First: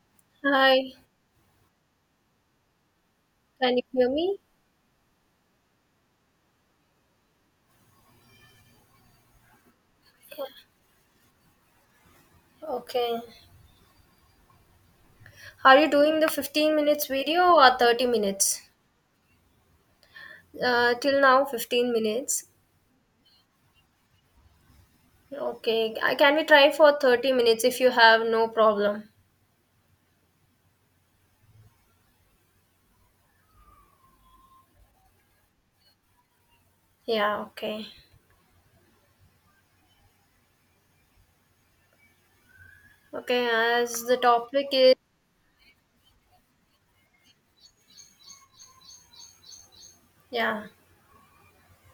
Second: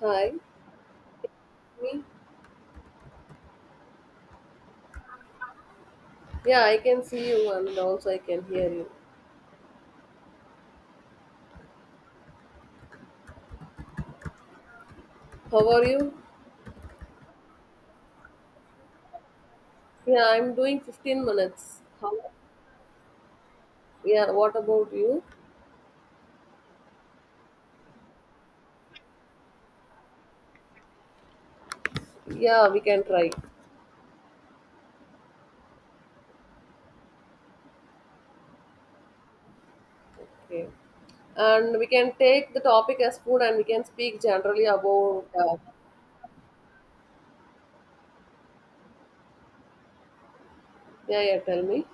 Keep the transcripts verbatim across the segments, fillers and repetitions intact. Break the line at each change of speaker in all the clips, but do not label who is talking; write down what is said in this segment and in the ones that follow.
Hi,
Hi,
me?
can you hear me?
Yeah, I can see you and also I can hear you.
Okay.
How
Are
are
you
you?
doing the fifteen minutes video or thirty minutes?
Yeah, I'm doing
Uh, till
fifteen
now,
minutes.
fifteen
How?
minutes.
Yeah, what about you?
Okay. I- Can we try for thirty minutes if you have no problem?
Yeah, we can try.
Yeah, okay.
Okay. And we can take the topic as food
Okay,
and we can
as the
speak generally
topic is,
about. Uh,
yeah,
Yeah, yeah, tell me.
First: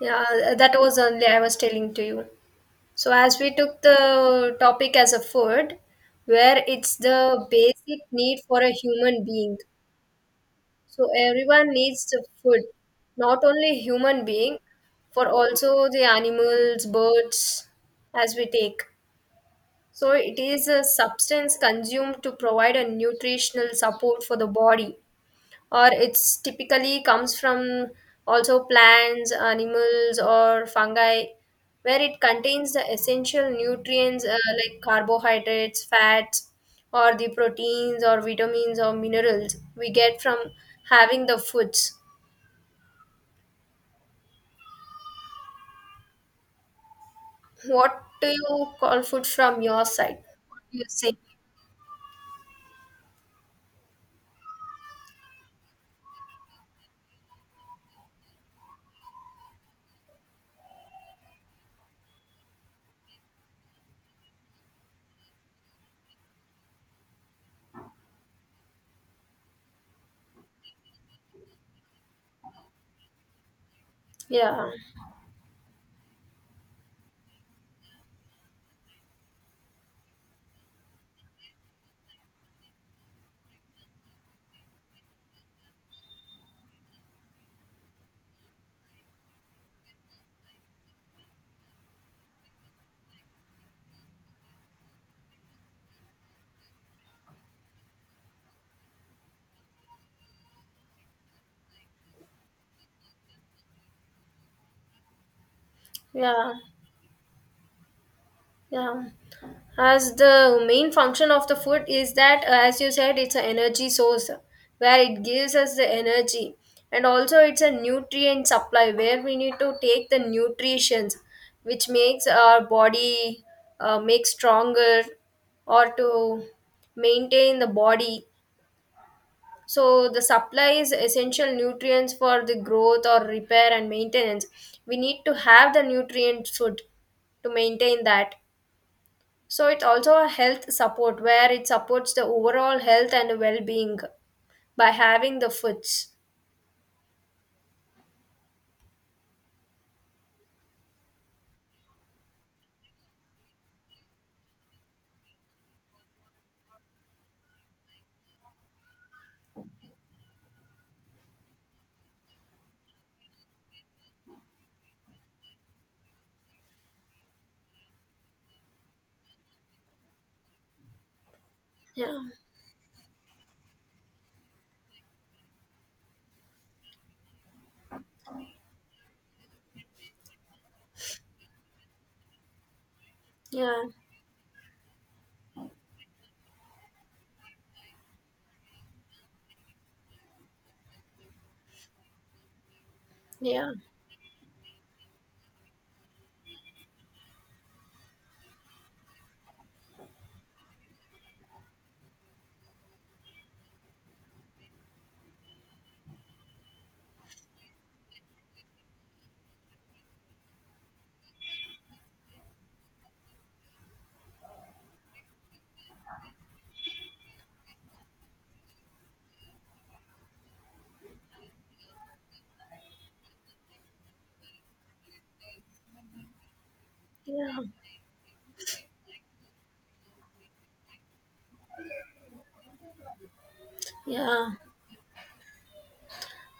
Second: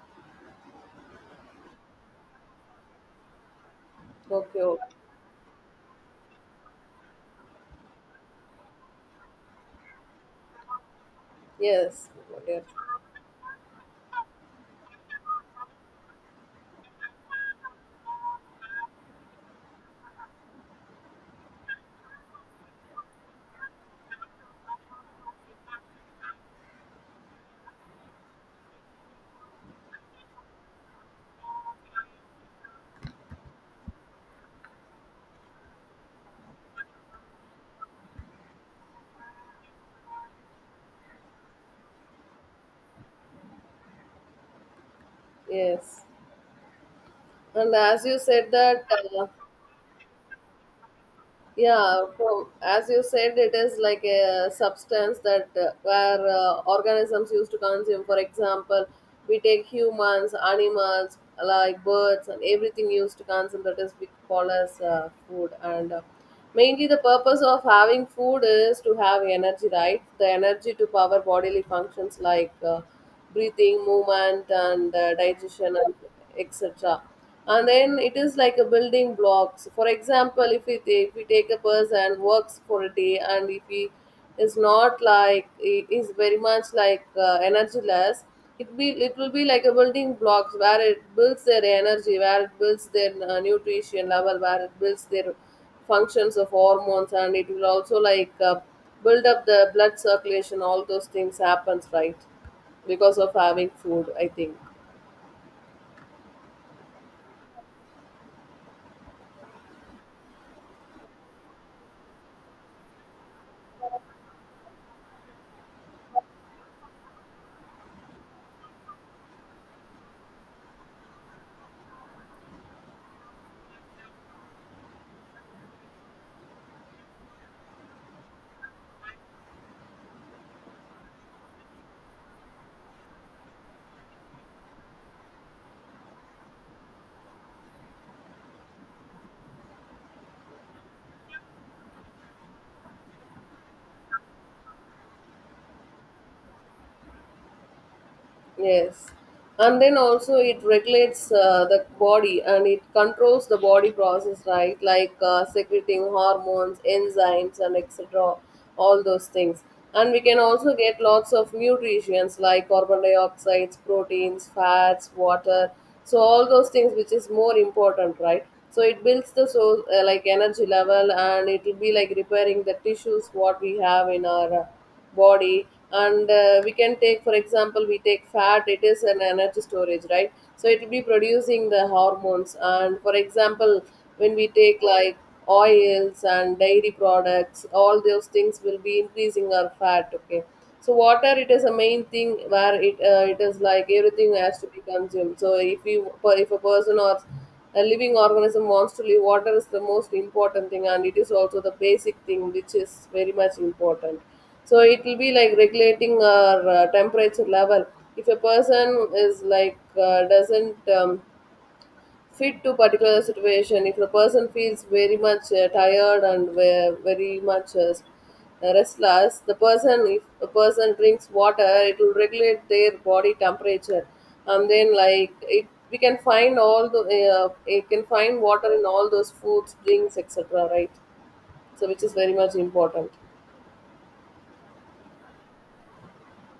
yeah, that was only I was telling to you. So, as we took the
Okay,
topic
okay.
as a food, where it's the basic need for a human being. So everyone needs
Yes.
the
Okay.
food, not only human being, for also the animals, birds, as we take. So it is a substance consumed to provide a nutritional support for the body or it's typically comes from also plants, animals, or fungi, where it contains the essential nutrients uh, like carbohydrates, fats, or the proteins, or vitamins, or minerals we get from having the foods.
Yes. And
What
as you
do
said
you
that
call
uh,
food from your side? You say?
Yeah, from as you said, it is like a substance that uh, where uh, organisms used to consume. For example, we take humans, animals, like birds, and everything used to consume that is we call as uh, food. And uh, Mainly, the purpose of having food is to have energy, right? The energy to power bodily functions like uh, breathing, movement,
Yeah,
and uh, digestion, and et cetera. And then it is like a building blocks. For example, if we take, if we take a person works for a day, and if he is not like he is very much like uh, energyless, it be it will be like a building blocks where it builds their energy, where it builds their uh, nutrition level, where it builds their functions of hormones, and it will also like uh, build up the blood circulation. All those things happens, right? Because of having food, I think.
yeah, yeah. As the main function of the food is that uh, as you said, it's an energy source where it gives us the energy, and also it's a nutrient supply where we need to take the nutritions which makes our body uh, make stronger, or to maintain the body, so the supply is essential nutrients for the growth or repair and maintenance. We need to have the nutrient food to maintain that. So it's also a health support where it supports the overall health and well-being by having the foods.
Yes. And then also it regulates uh, the body and it controls the body process, right? Like uh, secreting hormones, enzymes, and et cetera, all those things. And we can also get lots of nutrients like carbon dioxide, proteins, fats, water. So all those things which is more important, right? So it builds the so uh, like energy level and it will be like
Yeah,
repairing the tissues what we have in our uh, body. And uh, We can take, for example, we take fat, it is an energy storage, right? So it will be producing the hormones. And for example,
yeah,
when we take like oils and dairy products, all those things will be increasing our fat. Okay. So water, it is a main thing where it uh, it is
yeah,
like everything has to be consumed. So if you, if a person or a living organism wants to live, water is the most important thing, and it is also the basic thing which is very much important. So it will be like regulating our uh, temperature level. If a person is like uh, doesn't um, fit to particular situation, if the person feels very much uh, tired and ve- very much uh, restless, the person, if a person drinks water, it will regulate their body temperature. And then, like, it we can find all the uh,
yeah,
it can find water in all those foods, drinks, et cetera, right? So which is very much important.
yeah,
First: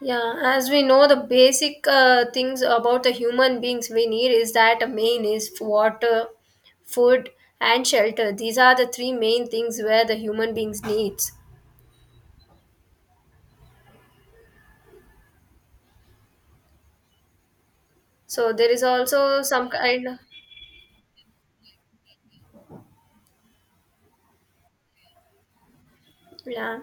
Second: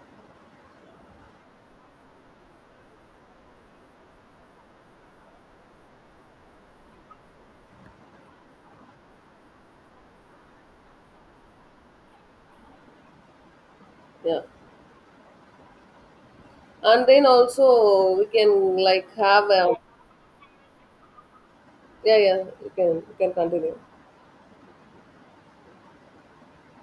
yeah. As we know, the basic uh, things about the human beings we need is that the main is water, food, and shelter. These are the three main things where the human beings needs.
Yeah. And then also we
So there
can
is
like
also
have
some
a,
kind of,
yeah, yeah, you can you can continue.
yeah,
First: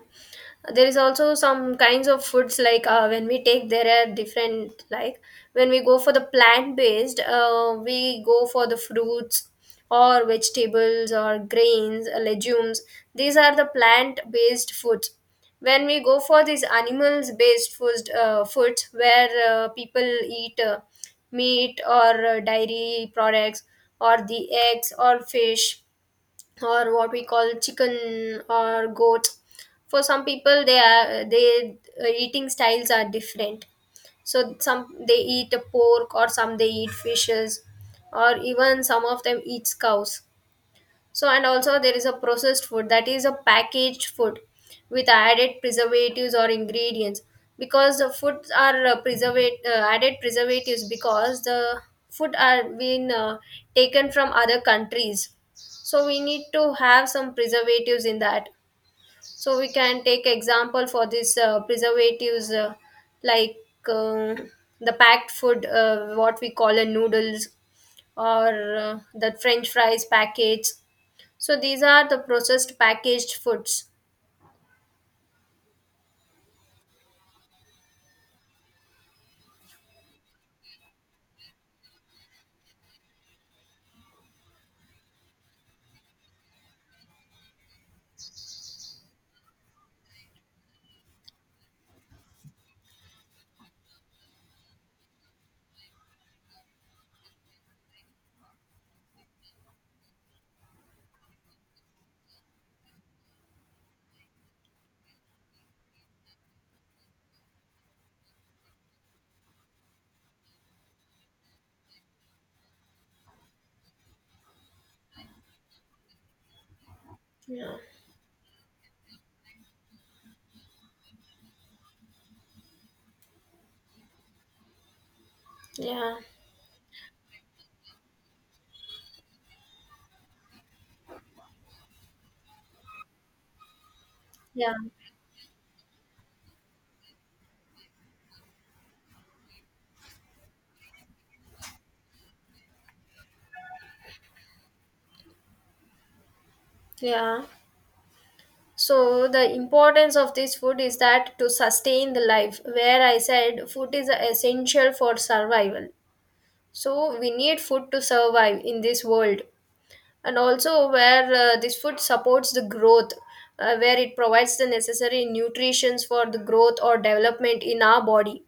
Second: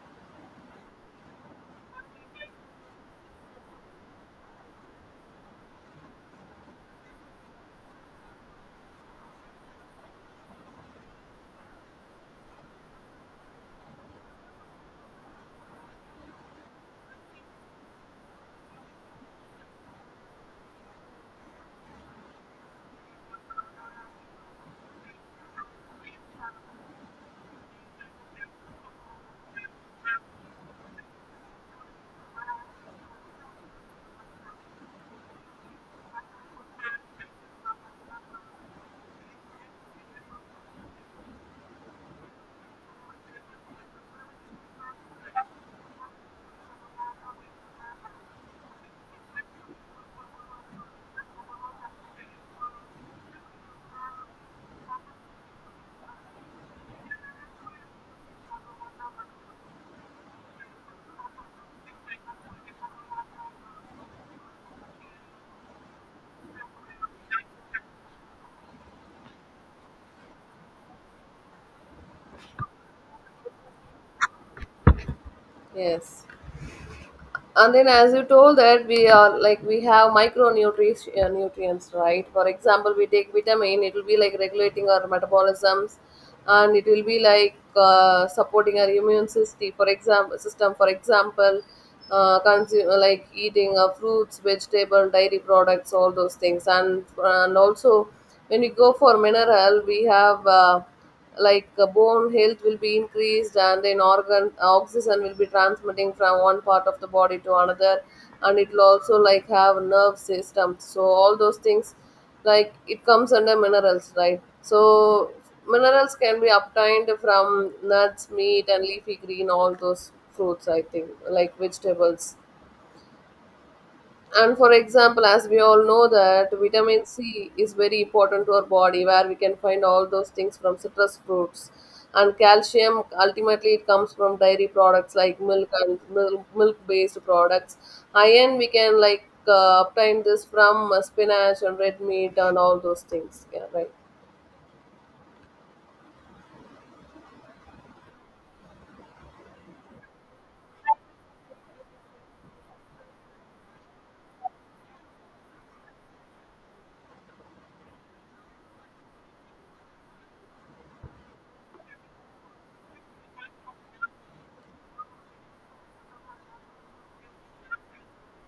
there is also some kinds of foods like, uh, when we take, there are different like, when we go for the plant based, uh, we go for the fruits or vegetables or grains, uh, legumes. These are the plant based foods. When we go for these animals based foods, uh, foods where uh, people eat, uh, meat or uh, dairy products, or the eggs or fish, or what we call chicken or goat. For some people they are they uh, eating styles are different. So some they eat a pork, or some they eat fishes, or even some of them eats cows. So, and also there is a processed food that is a packaged food with added preservatives or ingredients, because the foods are uh, preservate uh, added preservatives, because the food are been uh, taken from other countries. So we need to have some preservatives in that. So we can take example for this uh, preservatives, uh, like um the packed food, uh, what we call a noodles, or uh, the French fries packets, so these are the processed packaged foods.
Yes. And then, as you told, that we are, like, we have micronutrients, uh, nutrients, right? For example, we take vitamin, it will be like regulating our metabolisms, and it will be like uh, supporting our immune system. For example system for example uh, consume, like eating uh, fruits, vegetable, dairy products, all those things. And and also when we go for mineral, we have uh, like uh, bone health will be increased. And then organ oxygen will be transmitting from one part of the body to another, and it will also like have nerve system, so all those things like it comes under minerals, right? So minerals can be obtained from
Yeah.
nuts, meat, and leafy green, all those fruits, I think, like vegetables. And for example, as we all know
Yeah.
that vitamin C is very important to our body, where we can find all those things from citrus fruits. And calcium ultimately it comes from dairy
Yeah.
products like milk and milk milk based products. Iron we can like uh, obtain this from uh, spinach and red meat and all those things. Yeah, right.
Yeah. So the importance of this food is that to sustain the life, where I said food is essential for survival. So we need food to survive in this world. And also where uh, this food supports the growth, uh, where it provides the necessary nutritions for the growth or development in our body.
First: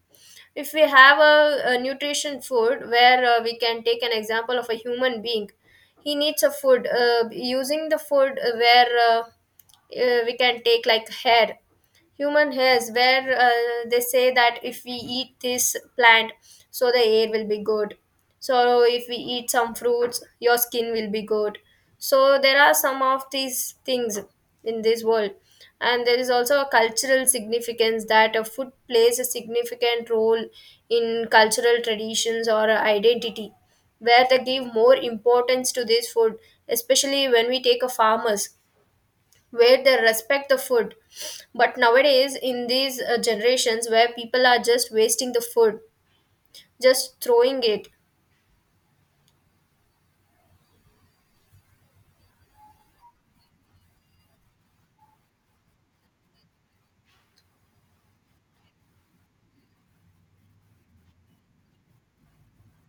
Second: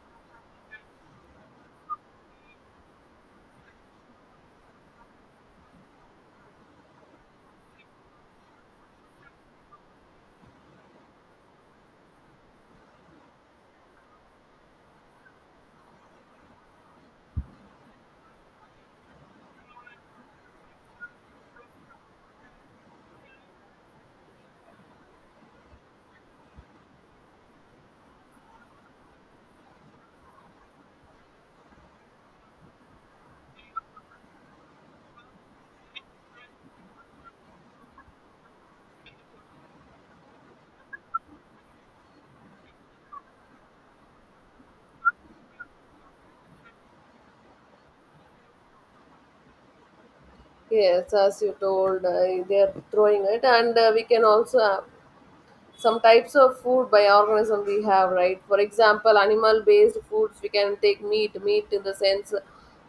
If we have a, a nutrition food, where uh, we can take an example of a human being, he needs a food uh, using the food, uh, where uh, uh, we can take like hair, human hairs, where uh, they say that if we eat this plant, so the air will be good. So if we eat some fruits, your skin will be good. So there are some of these things in this world. And there is also a cultural significance that a food plays a significant role in cultural traditions or identity, where they give more importance to this food, especially when we take a farmers, where they respect the food. But nowadays in these uh, generations, where people are just wasting the food, just throwing it.
Yes, as you told, uh, they are throwing it, and uh, we can also some types of food by organism we have, right? For example, animal based foods, we can take meat, meat in the sense,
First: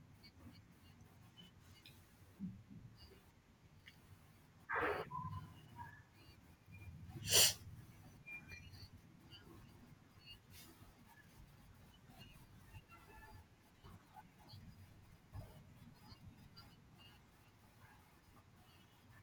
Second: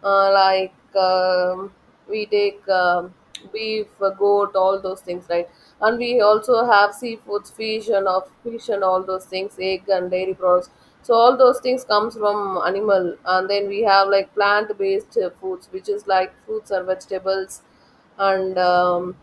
uh, like um, we take um, beef, uh, goat, all those things, right? And we also have seafoods, fish and of fish and all those things, egg and dairy products. So all those things comes from animal. And then we have like plant based foods which is like fruits and vegetables. And um,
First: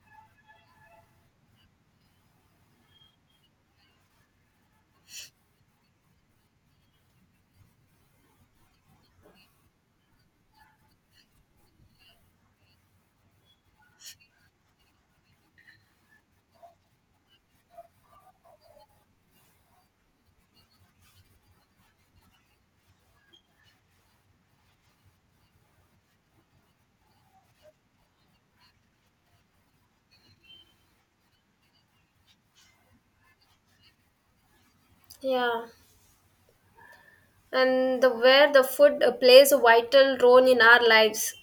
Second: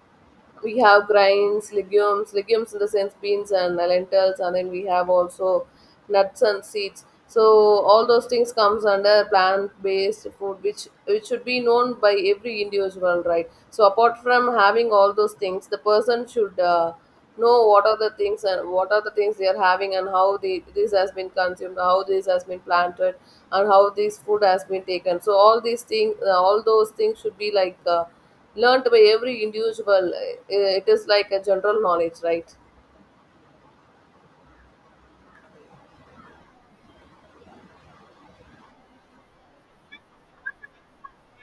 we have grains, legumes, legumes in the sense beans and lentils, and then we have also nuts and seeds. So all those things comes under plant-based food, which which should be known by every individual, right? So apart from having all those things, the person should uh, know what are the things and what are the things they are having and how they, this has been consumed, how this has been planted, and how this food has been taken. So all these things, all those things should be like. Uh, learnt by every individual, uh, it is like a general knowledge, right?
Yeah, and the where the food uh, plays a vital role in our lives,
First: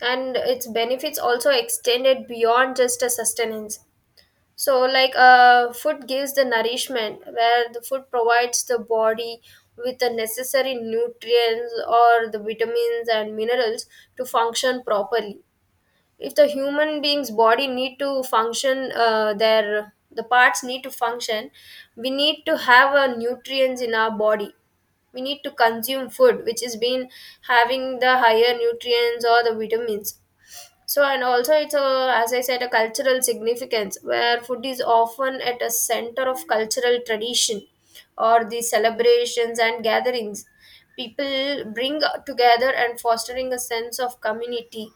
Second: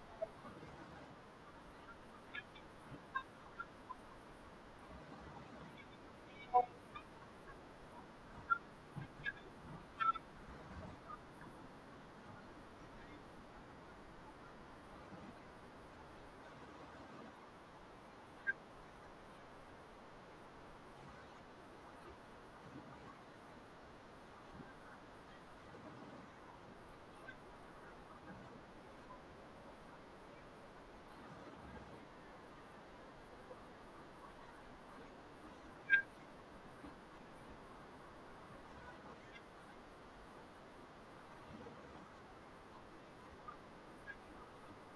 and its benefits also extended beyond just a sustenance. So, like, uh, food gives the nourishment, where the food provides the body with the necessary nutrients or the vitamins and minerals to function properly. If the human being's body need to function, uh, their the parts need to function, we need to have a nutrients in our body. We need to consume food which is been having the higher nutrients or the vitamins. So, and also it's a, as I said, a cultural significance, where food is often at a center of cultural tradition or the celebrations and gatherings. People bring together and fostering a sense of community.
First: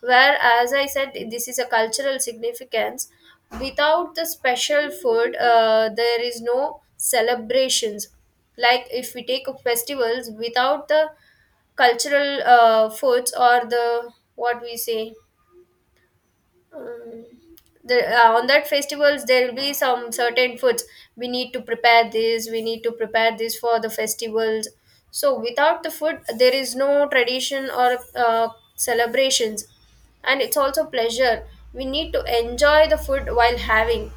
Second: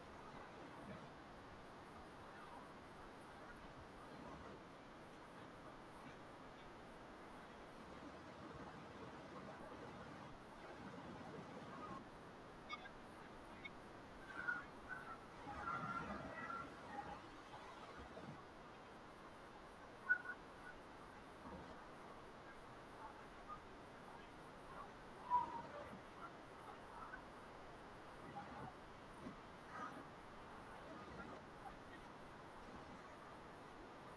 Where, as I said, this is a cultural significance. Without the special food, uh, there is no celebrations. Like if we take festivals without the cultural uh, foods or the, what we say, um, the, uh, on that festivals there will be some certain foods. We need to prepare this we need to prepare this for the festivals. So without the food there is no tradition or uh, celebrations. And it's also pleasure, we need to enjoy the food while having.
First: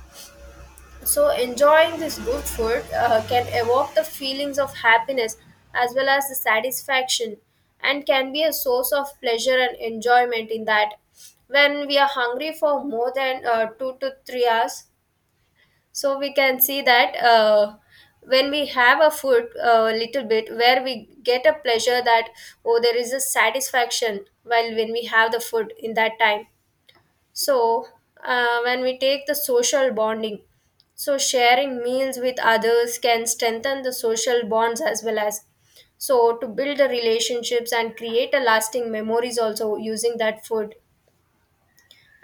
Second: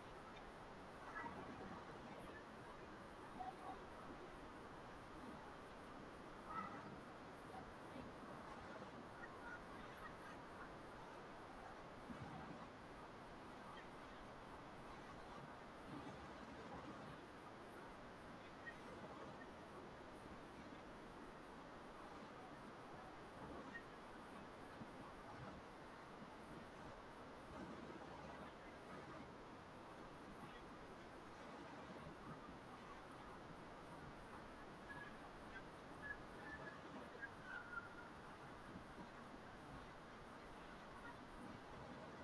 So, enjoying this good food uh, can evoke the feelings of happiness as well as the satisfaction, and can be a source of pleasure and enjoyment in that, when we are hungry for more than uh, two to three hours. So, we can see that, uh, when we have a food a little bit, where we get a pleasure that, oh, there is a satisfaction while when we have the food in that time. So, uh, when we take the social bonding, so sharing meals with others can strengthen the social bonds, as well as, so, to build the relationships and create a lasting memories also using that food.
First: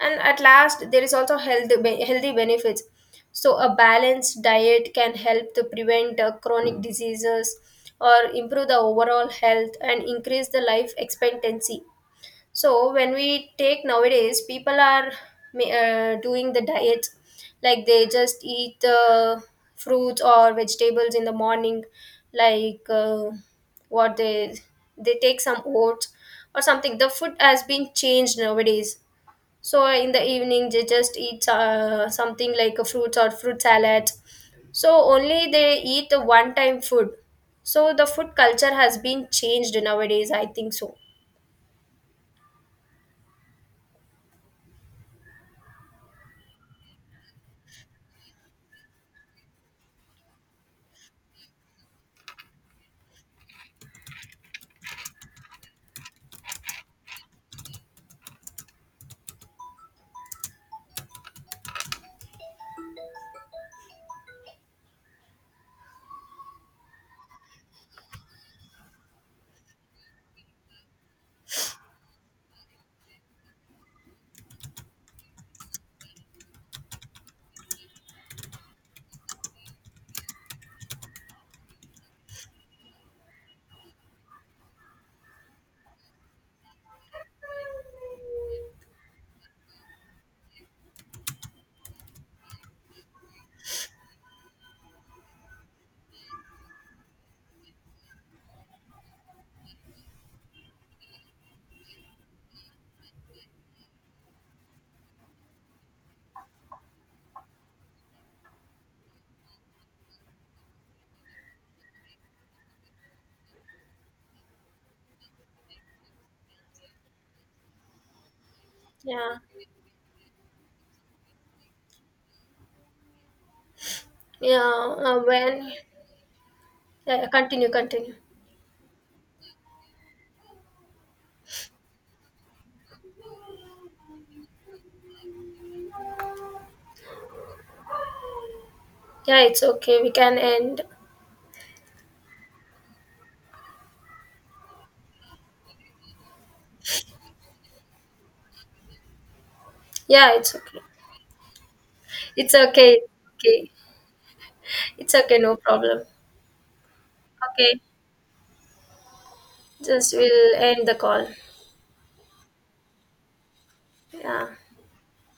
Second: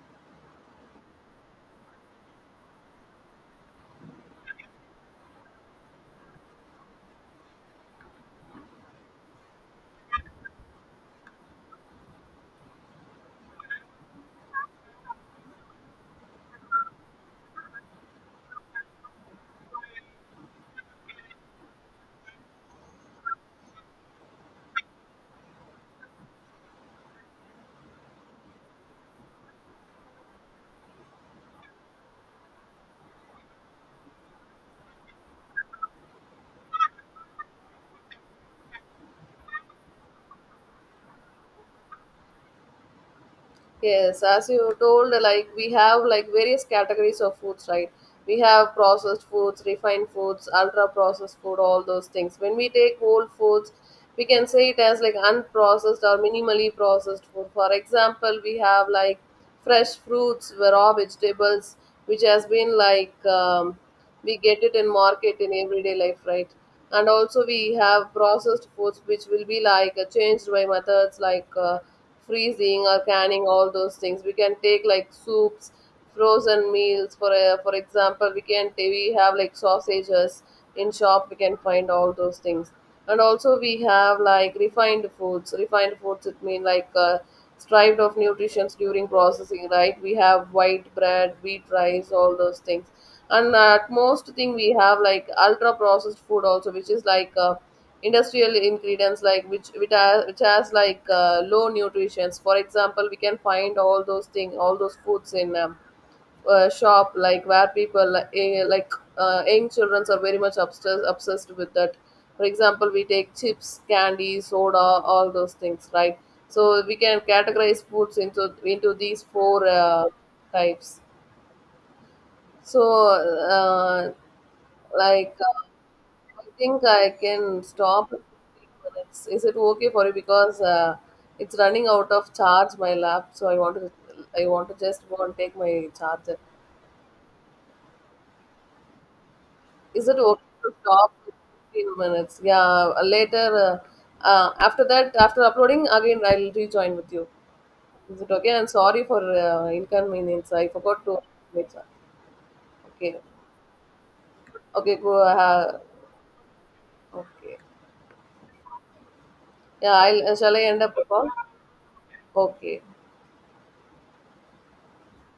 And at last, there is also health be- healthy benefits. So, a balanced diet can help to prevent uh, chronic diseases or improve the overall health and increase the life expectancy. So when we take nowadays, people are ma- uh, doing the diet, like they just eat uh, fruits or vegetables in the morning, like uh, what they they take some oats or something. The food has been changed nowadays. So in the evening, they just eat uh, something like a fruits or fruit salad. So only they eat the one time food. So the food culture has been changed nowadays. I think so.
Yes, as you told, like, we have like various categories of foods, right? We have processed foods, refined foods, ultra processed food, all those things. When we take whole foods, we can say it as like unprocessed or minimally processed food. For example, we have like fresh fruits, raw vegetables, which has been like um, we get it in market in everyday life, right? And also we have processed foods which will be like uh, changed by methods like uh, freezing or canning, all those things. We can take like soups, frozen meals, for uh, for example, we can we have like sausages in shop, we can find all those things. And also we have like refined foods. Refined foods, it mean like uh, strived of nutrients during processing, right? We have white bread, wheat, rice, all those things. And at most thing, we have like ultra processed food also, which is like uh, industrial ingredients, like which which, has which has like uh, low nutrients. For example, we can find all those things, all those foods in um, uh, shop, like where people like, eh, like uh, young children are very much obsessed obsessed with that. For example, we take chips, candy, soda, all those things, right? So we can categorize foods into into these
Yeah.
four uh, types. so uh,
Yeah, uh,
like
when
uh, I think I
yeah,
can
continue,
stop
continue.
at fifteen minutes, is it okay for you? Because uh, it's running out of charge, my lap, so I want to, I want to just go and take my charger.
Yeah, it's okay.
Is
We
it
can
okay to
end.
stop in fifteen minutes? Yeah, uh, later, uh, uh, after that, after uploading, again I'll rejoin with you. Is it okay? And sorry for uh,
Yeah,
inconvenience.
it's
I
okay.
forgot to.
It's okay.
Okay.
Okay,
Okay, go.
it's okay. No
Uh,
problem.
okay.
Okay,
Yeah,
just
I'll, uh,
we'll
shall I end
end
up
the
the
call.
call? Okay.
Yeah.